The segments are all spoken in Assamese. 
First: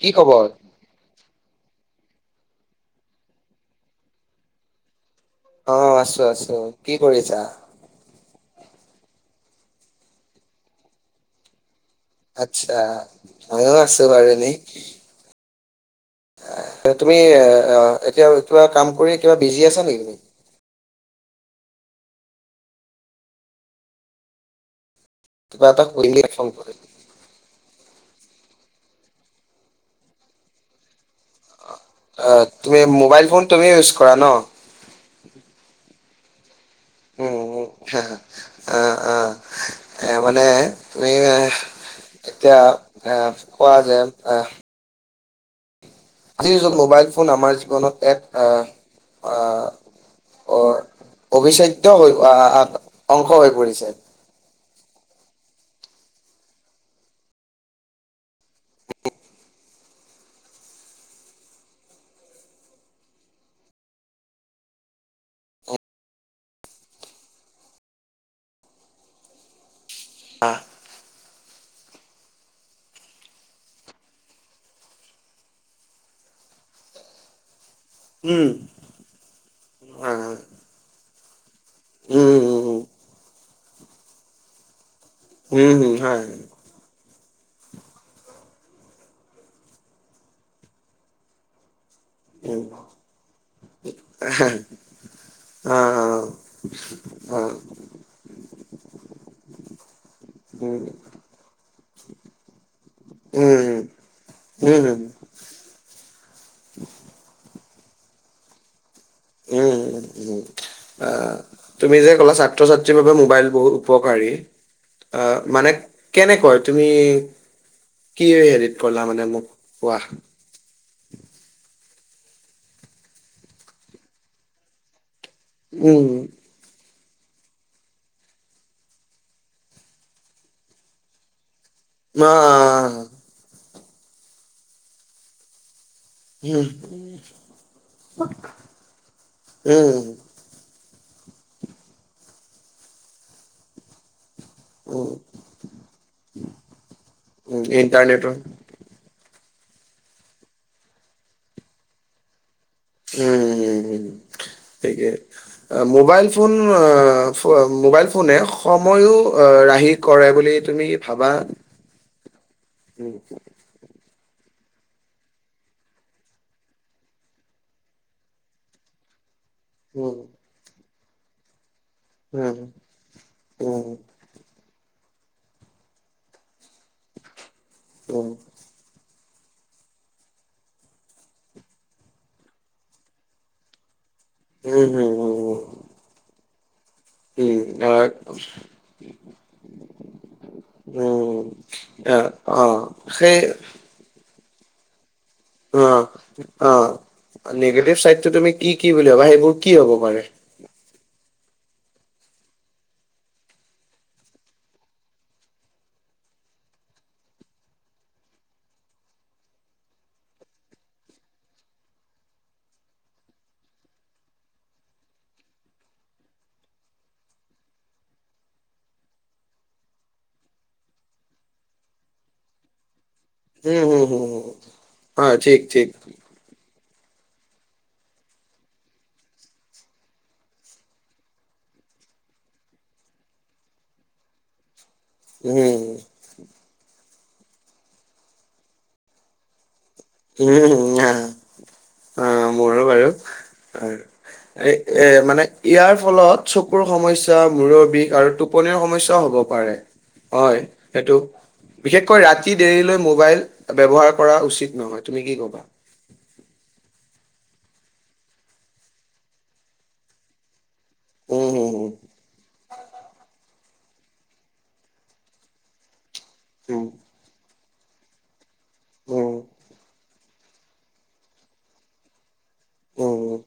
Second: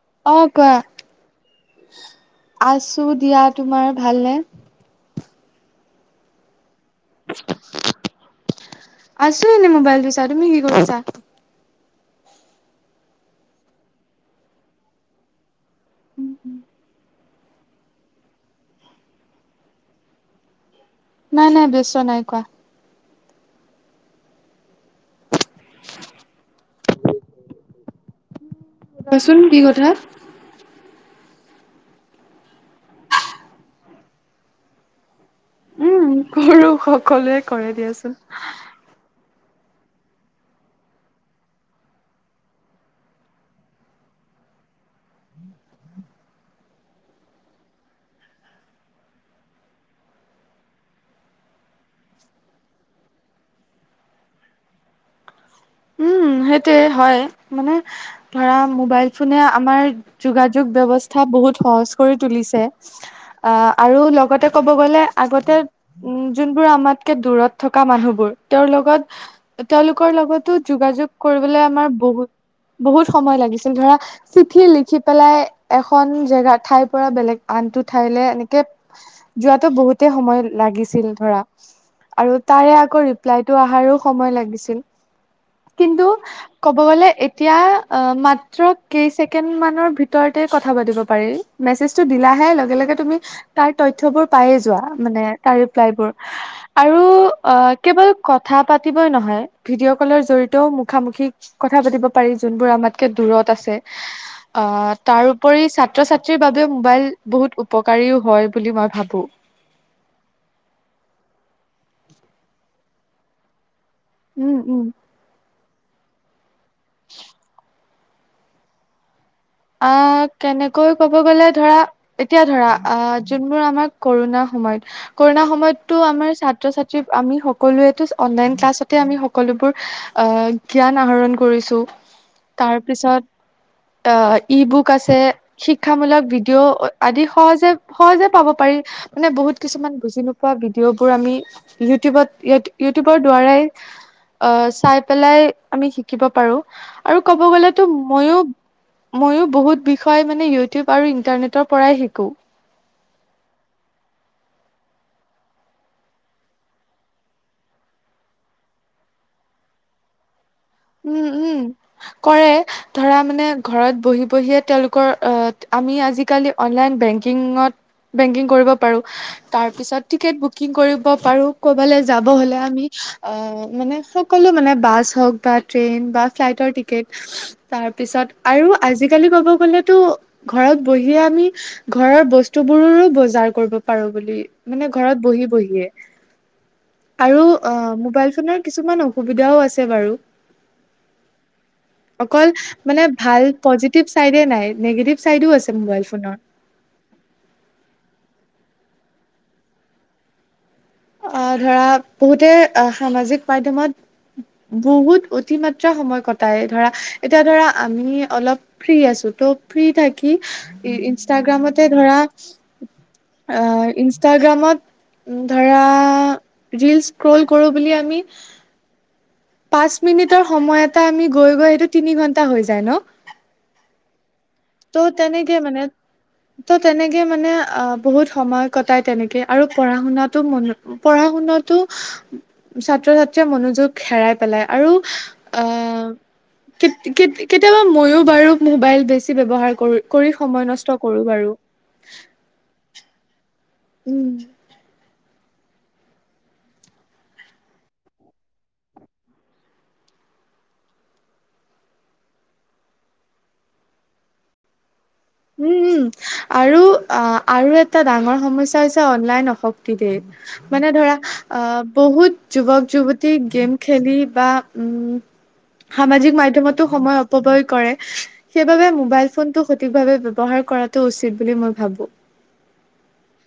কি খবৰ? অ' কোৱা? আছো দিয়া। তোমাৰ ভালনে? আহ' আছো, আছো। কি কৰিছা? আছো এনে মোবাইলটো চাই। তুমি কি কৰিছা? আচ্ছা। ময়ো আছো বাৰু এনেই। তুমি এতিয়া কিবা কাম কৰি কিবা বিজি আছা নেকি তুমি? নাই নাই বেউষ্টো নাই কোৱা। কিবা এটা কৰিলেই ফোন কৰে। কোৱাচোন কি কথা। তুমি মোবাইল ফোন তুমিও ইউজ কৰা ন? উম কৰো উম, সকলোৱে উম, কৰে হা, দিয়াচোন অ'অ'। এ, মানে তুমি এতিয়া আহ, খোৱা যায় আহ' আজিত মোবাইল ফোন আমাৰ জীৱনত এক আহ আহ' আহ, অবিচ্ছেদ্য হৈ আহ অংশ হৈ পৰিছে। উম সেইটোয়েই হয়। মানে ধৰা মোবাইল ফোনে আমাৰ যোগাযোগ ব্যৱস্থা বহুত সহজ কৰি তুলিছে। অহ' আৰু লগতে কব গলে আগতে উম যোনবোৰ আমাতকে দূৰত থকা মানুহবোৰ, তেওঁৰ লগত তেওঁলোকৰ লগতো যোগা-যোগ কৰিবলে আমাৰ বহুত বহুত সময় লাগিছিল ধৰা চিঠি লিখি পেলাই এখন জেগা ঠাইৰ পৰা বেলেগ আনটোত উঠাইলে উম এনেকে যোৱাতো বহুতে সময় লাগিছিল ধৰা। আৰু তাৰে আকৌ ৰিপ্লাইটো অহাৰো সময় লাগিছিল। কিন্তু ক'ব গলে এতিয়া অ', মাত্ৰ কেই ছেকেণ্ড মানৰ ভিতৰতে কথা পাতিব পাৰি, মেচেজটো দি দিলাহে লগে, লগে তুমি তাৰ তথ্যবোৰ পায়ে যোৱা মানে, তাৰ ৰিপ্লাইবোৰ আৰু অ', কেৱল কথা পাতিবই নহয়, ভিডিঅ' ক'লৰ জ মুখামুখি কথা পাতিব পাৰি, যোনবোৰ আমাতকে দূৰত আছে। আ, তাৰ ওপৰত ছাত্ৰ ছাত্ৰীৰ বাবে মোবাইল বহুত উপকাৰীও হয়, বুলি মই ভাবোঁ। উম, আ তুমি যে, ক'লা ছাত্ৰ ছাত্ৰীৰ বাবে মোবাইল বহুত উপকাৰী। উম, উম। অ', মানে কেনেকৈ? তুমি কি হেৰিত ক'লা মানে মোক? কোৱা? অ', কেনেক কৈ ক'ব গ'লে ধৰা এতিয়া ধৰা অ', যোনবোৰ আমাৰ ক'ৰোণা সময়ত ক'ৰোণা সময়তো উম, আমাৰ ছাত্ৰ ছাত আমি সকলোৱেতো অনলাইন ক্লাছতে আমি সকলোবোৰ অ', জ্ঞান আহৰণ কৰিছ টো, আ, তাৰপিচত আ, ই বুক আছে, শিক শিক্ষামূলক উম, ভিডিঅ' আদি সহজে, সহজে পাব পাৰি, মানে বহুত উম, কিছুমান বুজি নোপোৱা ভিডিঅ'। বোৰ আমি ইউটিউবত, ই-ইউটিউবৰ দ্বাৰাই আ, চাই উম, পেলাই আমি শিকিব পাৰোঁ, আৰু ক'ব উম, গ'লেতো ইণ্টাৰনেটৰ ময়ো ময়ো বহুত বিষয় মানে ইউটিউব আৰু ইন্টাৰনেটৰ পৰাই শিকোঁ। উম, উম, ঠিকে, আ, মোবাইল ফোন অ', [unintelligible] মোবাইল ফোনে সময়ো অ', ৰাহি কৰে বুলি তুমি উম, ভাবা? উম, কৰে, উম, ধৰা মানে ঘৰত বহি বহিয়ে তেওঁলোকৰ অ', আমি আজিকালি অনলাইন বেংকিঙত বেংকিং কৰিব পাৰোঁ, তাৰপিছত উম, টিকেট বুকিং কৰিব পাৰোঁ। ক'বালে যাব হ'লে আমি অ', উম, উম, মানে সকলো মানে বাছ হওঁক, বা ট্ৰেইন বা ফ্লাইটৰ টিকেট। উম, উম, তাৰপিছত আৰু আজি আজিকালি কব গলেতো ঘৰত বহিয়ে আমি ঘৰৰ বস্তু বোৰৰো বজাৰ কৰিব পাৰো বুলি হুম, মানে হুম, ঘৰত হুম, বহি বহিয়ে। আৰু উম, আহ, মোবাইল ফোনৰ কিছুমান অসুবিধাও আছে বাৰু উম, আহ, অকল অ', মানে সেই ভাল পজিটিভ চাইডে নাই। নিগেটিভ চাইডো আছে অ, মোবাইল ফোনৰ। অ নিগেটিভ চাইডটো তুমি কি, কি বুলি ভবা। সেইবোৰ কি হ'ব পাৰে? আহ ধৰা বহুতে সামাজিক মাধ্যমত বহুত অতিমাত্ৰা সময় কটাই ধৰা এতিয়া ধৰা আমি অলপ ফ্ৰী আছো যত ফ্ৰী থাকি ইনষ্টাগ্ৰামতে ধৰা অ' ইনষ্টাগ্ৰামত উ ধৰা ৰিল স্ক্ৰল কৰো বুলি আমি পাঁচ মিনিটৰ সময় এটা আমি গৈ, গৈ সেইটো তিনি ঘন্টা হৈ যায় ন। উম, উম। ত' তেনেকে মানে তো তেনেকৈ মানে বহুত সময় কটায় তেনেকৈ। আৰু পঢ়া শুনাতো মন পঢ়া শুনাত ছাত্ৰ-ছাত্ৰীয়ে মনোযোগ হেৰাই পেলাই। আৰু উম। আহ কেত কেতিয়াবা মইও বাৰু মোবাইল বেছি ব্যৱহাৰ কৰো কৰি সময় উম, নষ্ট আহ, কৰো বাৰু। আহ, মোৰো বাৰু। হয়। উম। এ এ, মানে ইয়াৰ ফলত চকুৰ সমস্যা, মূৰৰ বিষ, আৰু টোপনিৰ সমস্যাও হ'ব পাৰে। হয় সেইটো। বিশেষকৈ ৰাতি দেৰিলৈ মোবাইল ব্যৱহাৰ কৰা উচিত নহয়। তুমি কি ক'বা? উম, উম। আৰু, আ, আৰু এটা ডাঙৰ সমস্যা হৈছে, অনলাইন অশক্তি দে মানে ধৰা উম হুম অ', বহুত যুৱক, যুৱতী গেম খেলি বা উম, সামাজিক মাধ্যমতো হুম সময় অপবয় কৰে, সেইবাবে মোবাইল উম উম ফোনটো সঠিকভাবে ব্যৱহাৰ কৰাটো উচিত বুলি মই ভাবোঁ। উম উম।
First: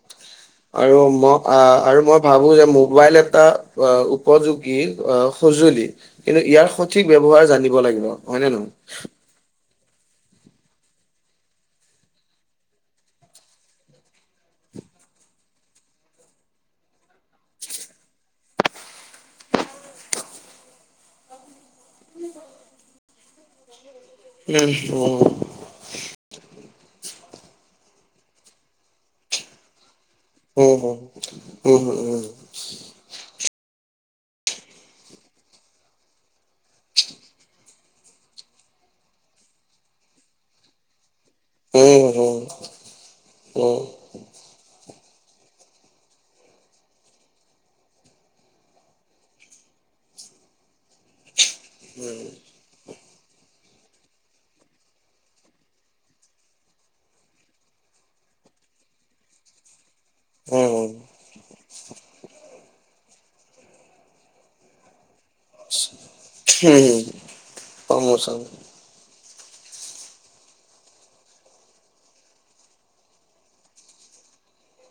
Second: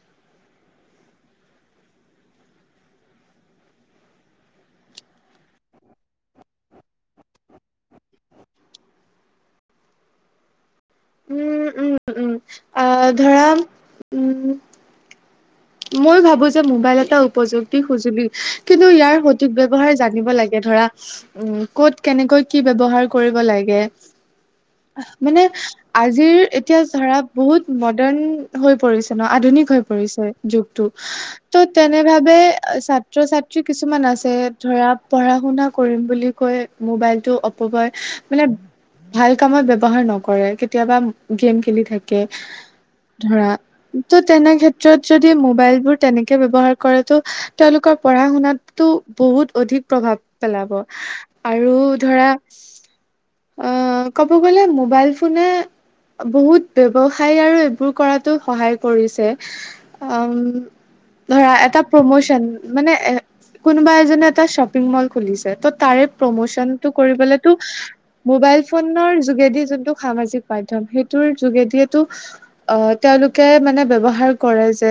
আৰু ম-আ, আৰু মই ভাবোঁ যে, মোবাইল এটা অ', উপযোগী অ', সজু লি, কিন্তু ইয়াৰ সঠিক ব্যৱহাৰ জানিব লাগিব হয়নে, নহয়? উম, উম, উম, আ, ধৰা উম। মই ভাবোঁ যে, মোবাইল এটা উপযুক্তি সঁজুলি, কিন্তু ইয়াৰ সঠিক ব্যৱহাৰ জানিব লাগে। ধৰা উম, ক'ত, কেনেকৈ, কি ব্যৱহাৰ কৰিব লাগে। উম মানে আজিৰ ইতিয়া ধৰা বহুত মডাৰ্ণ হৈ পৰিছে ন আধুনিক হৈ পৰিছে উম যুগটো ত' উম উম তেনে ভাবে ছাত্ৰ ছাত্ৰী কিছুমান আছে ধৰা পঢ়া শুনা কৰিম বুলি কৈ মোবাইলটো অপগয় মানে ভাল কামত ব্যৱহাৰ নকৰে কেতিয়াবা গেম উম উম খেলি উম থাকে উম ধৰা উম ত' তেনে ক্ষেত্ৰত যদি মোবাইল বোৰ তেনেকে ব্যৱহাৰ কৰেটো তেওঁলোকৰ পঢ়া শুনাতো বহুত অধিক প্ৰভাৱ পেলাব আৰু ধৰা আ, ক'ব গ'লে মোবাইল ফোনে বহুত ব্যৱসায় আৰু এইবোৰ কৰাতো সহায় কৰিছে। উম, ধৰা এটা প্ৰমোচন মানে এ কোনোবা এজনে এটা শ্বপিং মল খুলিছে ত' তাৰে প্ৰমোচনটো উম কৰিবলৈতো প্ৰমোচন ম'বাইল ফোনৰ যোগেদি যোনটো সামাজিক মাধ্যম, সেইটোৰ যোগেদিয়েইতো অ, তেওঁলোকে মানে ব্যৱহাৰ কৰে যে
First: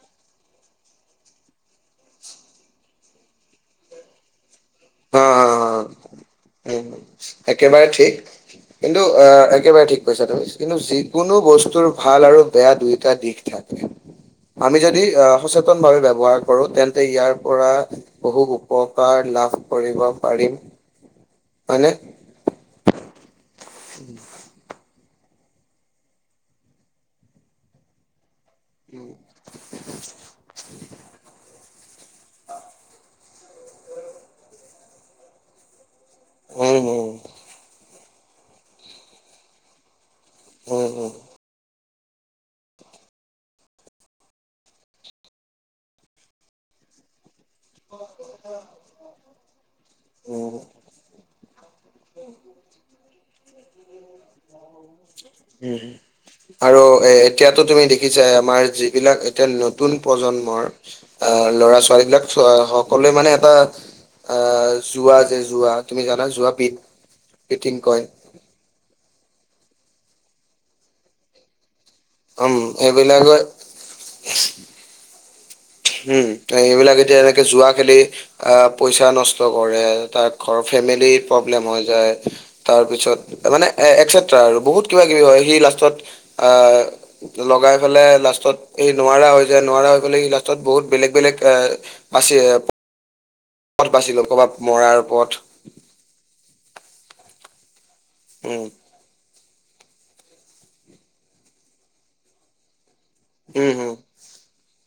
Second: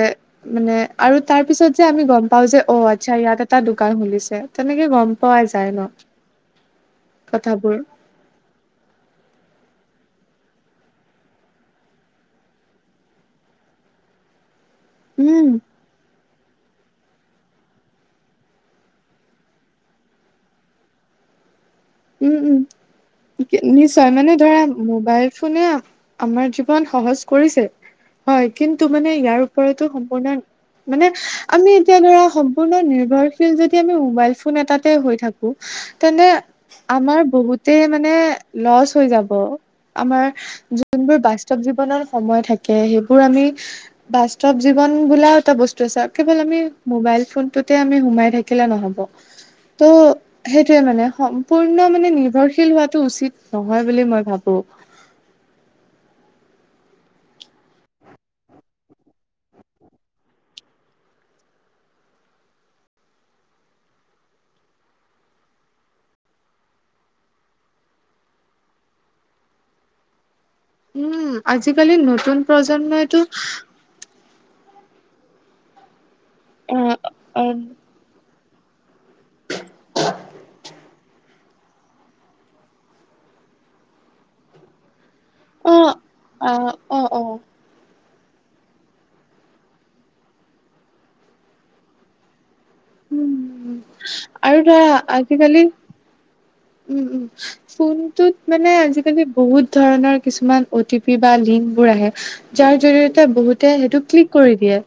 মানে আৰু তাৰ পিছত যে আমি গম পাও যে অ', আচ্ছা ইয়াত এটা দোকান খুলিছে। তেনেকে গম অ অ পোৱা অ যায় ন? উম, কথাবোৰ একেবাৰে ঠিক কিন্তু আ একেবাৰে ঠিক কৈছা তুমি কিন্তু যিকোনো বস্তুৰ ভাল আৰু বেয়া দুয়টা দিশ থাকে। আমি যদি অ, উম সচেতন ভাৱে ব্যৱহাৰ কৰো তেন্তে ইয়াৰ পৰা বহু উপকাৰ লাভ কৰিব পাৰিম। হয়নে উম, উম, নিশ্চয় মানে ধৰা মোবাইল ফোনে আমাৰ জীৱন সহজ কৰিছে। হয় কিন্তু মানে ইয়াৰ ওপৰতো সম্পূৰ্ণ মানে আমি তে ধৰা সম্পূৰ্ণ নিৰ্ভৰশীল যদি আমি মোবাইল ফোন এটাতে হৈ থাকো তেনে উম উম আমাৰ বহুতে মানে লছ হৈ যাব। আমাৰ উম উম যোনবোৰ বাস্তৱ জীৱনত সময় থাকে সেইবোৰ আমি বাস্তৱ জীৱন বোলাও এটা বস্তু আছে আৰু কেৱল আমি মোবাইল ফোন তুতে আমি সোমাই থাকিলে নহব ত' সেইটোয়ে মানে সম্পূৰ্ণ মানে নিৰ্ভৰশীল হোৱাটো উচিত নহয় বুলি মই ভাবো। আৰু এ এতিয়াতো তুমি দেখিছা আমাৰ যিবিলাক এতিয়া নতুন প্ৰজন্মৰ আ, ল'ৰা ছোৱালী বিলাক সকলোৱে মানে এটা আ, জুৱা যে জুৱা তুমি যানা জুৱা পিঠ ফিটিং কয়। [inaudible] উম, আজিকালি নতুন উম প্ৰজন্মইটো এইবিলাক হুম, এইবিলাক এতিয়া লৈকে অ জুৱা খেলি পইচা নষ্ট কৰে তাত ঘৰৰ ফেমিলি প্ৰব্লেম হৈ যায় তাৰপিছত মানে এ একচেট্ৰা আৰু বহুত কিবা কিবি হয়, সি লাষ্টত অ', আ, অ', অ', অ', লগাই পেলাই লাষ্টত এই নোৱাৰা হৈ যায় নোৱাৰা হৈ গলে সি লাষ্টত বহুত বেলেগ বেলেগ এ বাচি উম, পথ বাচিলৈ আৰু ক'ৰবাত ধৰা মৰাৰ পথ। আজিকালি উম, উম, ফোনটোত উম মানে আজিকালি বহুত ধৰণৰ কিছুমান অ' টি পি বা লিংক বোৰ আহে যাৰ জৰিয়তে ত' বহুতে উম সেইটো ক্লিক কৰি দিয়ে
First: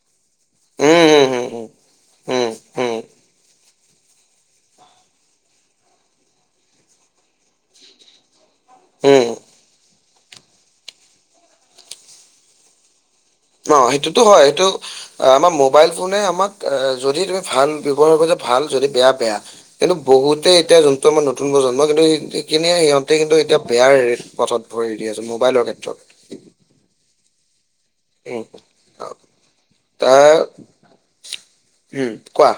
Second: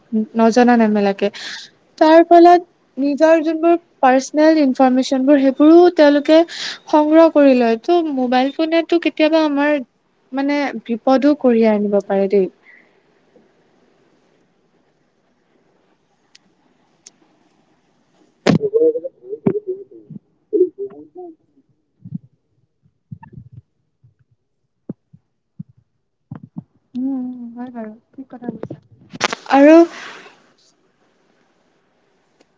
উম নজনা-নেমেলা উম কে উম উম তাৰ উম ফলত উম নিজৰ যতনবোৰ পাৰ্চনেল ইনফৰমেশচনবোৰ সেইবোৰো তেওঁলোকে সংগ্ৰহ কৰি লৈতো মোবাইল কোনেতো উম কেতিয়াবা আমাৰ মানে বিপদো কঢ়িয়াই আনিব পাৰে দেই। অ', সেইটোতো হয় সেইটো আমাৰ মোবাইল ফোনে আমাক যদি তুমি ভাল ব্যয়ৱহাৰ কৰিছা ভাল যদি বেয়া বেয়া, কিন্তু বহুতে এতিয়া যোনটো আমাৰ নতুন প্ৰজন্ম কিন্তু সেই সেইখিনিয়ে সিহঁতে কিন্তু এতিয়া বেয়াৰ পথত ভৰি দি আছে মোবাইলৰ ক্ষেত্ৰত। উম, হয় বাৰু ঠিক উম কথা কৈছা আৰু তাৰ উম, কোৱা।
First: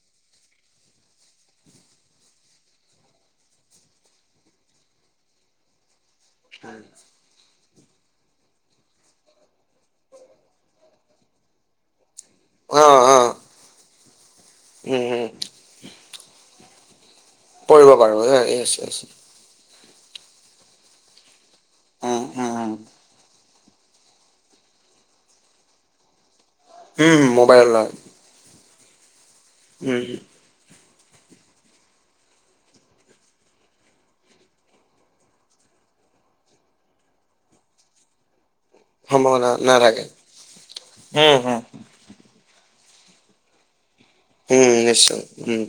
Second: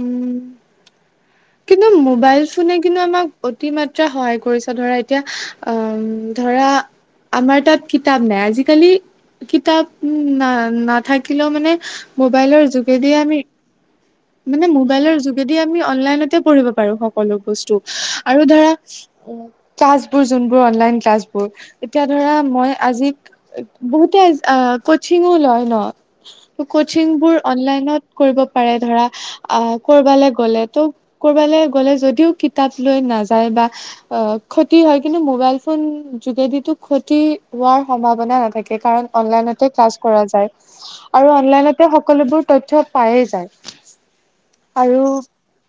উম, কিন্তু মোবাইল ফোনে কিন্তু আমাক অতি মাত্ৰা সহায় কৰিছে ধৰা এতিয়া উম, ধৰা আমাৰ তাত কিতাপ নাই আজিকালি কিতাপ না নাথাকিলেও মানে মোবাইলৰ অ যোগেদিয়ে অ আমি মানে উম মোবাইলৰ উম যোগেদিয়ে আমি অনলাইনতে পঢ়িব পাৰো। পালোঁ বস্তু পৰিব পাৰো আৰু ধৰা য়েছ য়েছ ক্লাছ বোৰ যোনবোৰ অনলাইন ক্লাছ বোৰ এতিয়া উম ধৰা উম মই উম আজি বহুতে আ, কোচিংও লয় ন? কচিং উম বোৰ মোবাইলৰ অনলাইনত কৰিব পাৰে ধৰা আ, উম কৰবাল গ'লে তো কৰবালে গ'লে যদিও কিতাপ লৈ নাযায় বা অ, ক্ষতি হয় কিন্তু মোবাইল ফোন যোগেদিতো ক্ষতি হোৱাৰ সম্ভাৱনা নাথাকে। কাৰণ সম্ভাৱনা অনলাইনতে ক্লাছ নাথাকে কৰা যায় আৰু উম উম অনলাইনতে সকলোবোৰ তথ্য পায়ে যায়। উম আৰু নিশ্চয় উম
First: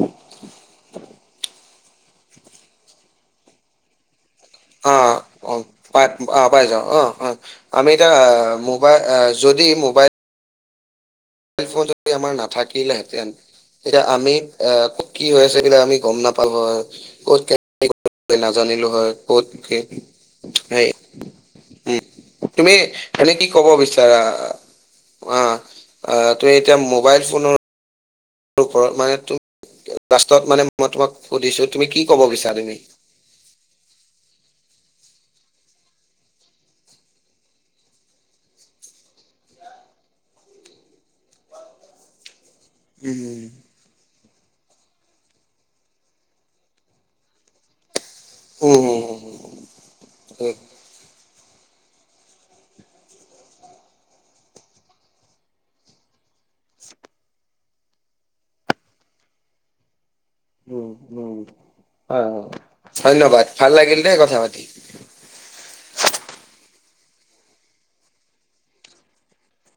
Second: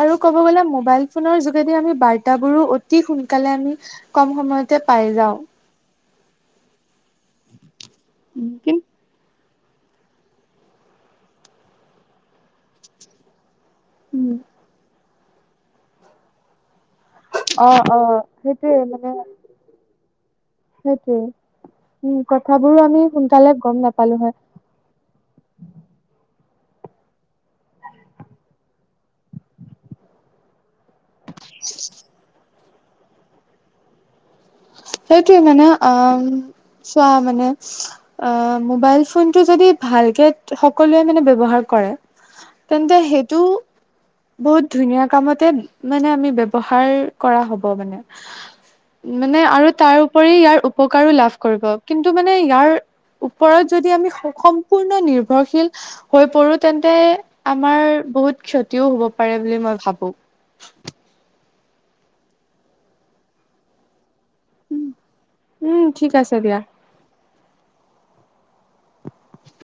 আৰু ক'ব গলে মোবাইল ফোনৰ যোগেদি আমি বাৰ্তাবোৰো অতি সোনকালে আমি কম সময়তে পাই যাওঁ। পাই অ', পাই যাওঁ অ', অ', আমি এতিয়া উম, কিন মোবাই যদি মোবাইল ম'বাইল ফোন যদি আমাৰ নাথাকিলে হেঁতেন তেতিয়া আমি এ কি হৈ আছে সেইবিলাক আমি গম নাপাল হৈ। ক'ত অ', অ', কেনে সেইটোয়ে নাজানিলো মানে হয় ক'ত কি সেইটোয়ে। উম, কথাবোৰো আমি তুমি-তুমি কি সোনকালে কব গম নাপালো বিচাৰা হয়। অ, অ, ত' এতিয়া ম'বাইল ফোনৰ ওপৰত মানে লাষ্টত মানে মই তোমাক সুধিছো তুমি কি ক'ব বিচছাৰা তুমি? [inaudible] সেইটোৱে মানে অ, চোৱা মানে অ, ম'বাইল ফোনটো যদি ভালকে সকলোৱে মানে ব্যৱহাৰ কৰে তেন্তে সেইটো উম বহুত ধুনীয়া কামতে মানে আমি ব্যৱহাৰ কৰা হ'ব মানে। উম, উম, মানে আৰু তাৰ উপৰি ইয়াৰ উপকাৰো লাভ কৰিব কিন্তু মানে ইয়াৰ ওপৰত যদি আমি সম্পূৰ্ণ নিৰ্ভৰশীল হৈ পৰো তেন্তে আমাৰ বহুত ক্ষতিও হ'ব পাৰে বুলি মই ভাবো। উম, উম, অ', ধন্যবাদ ভাল লাগিল দে কথা পাতি। উম, ঠিক আছে দিয়া।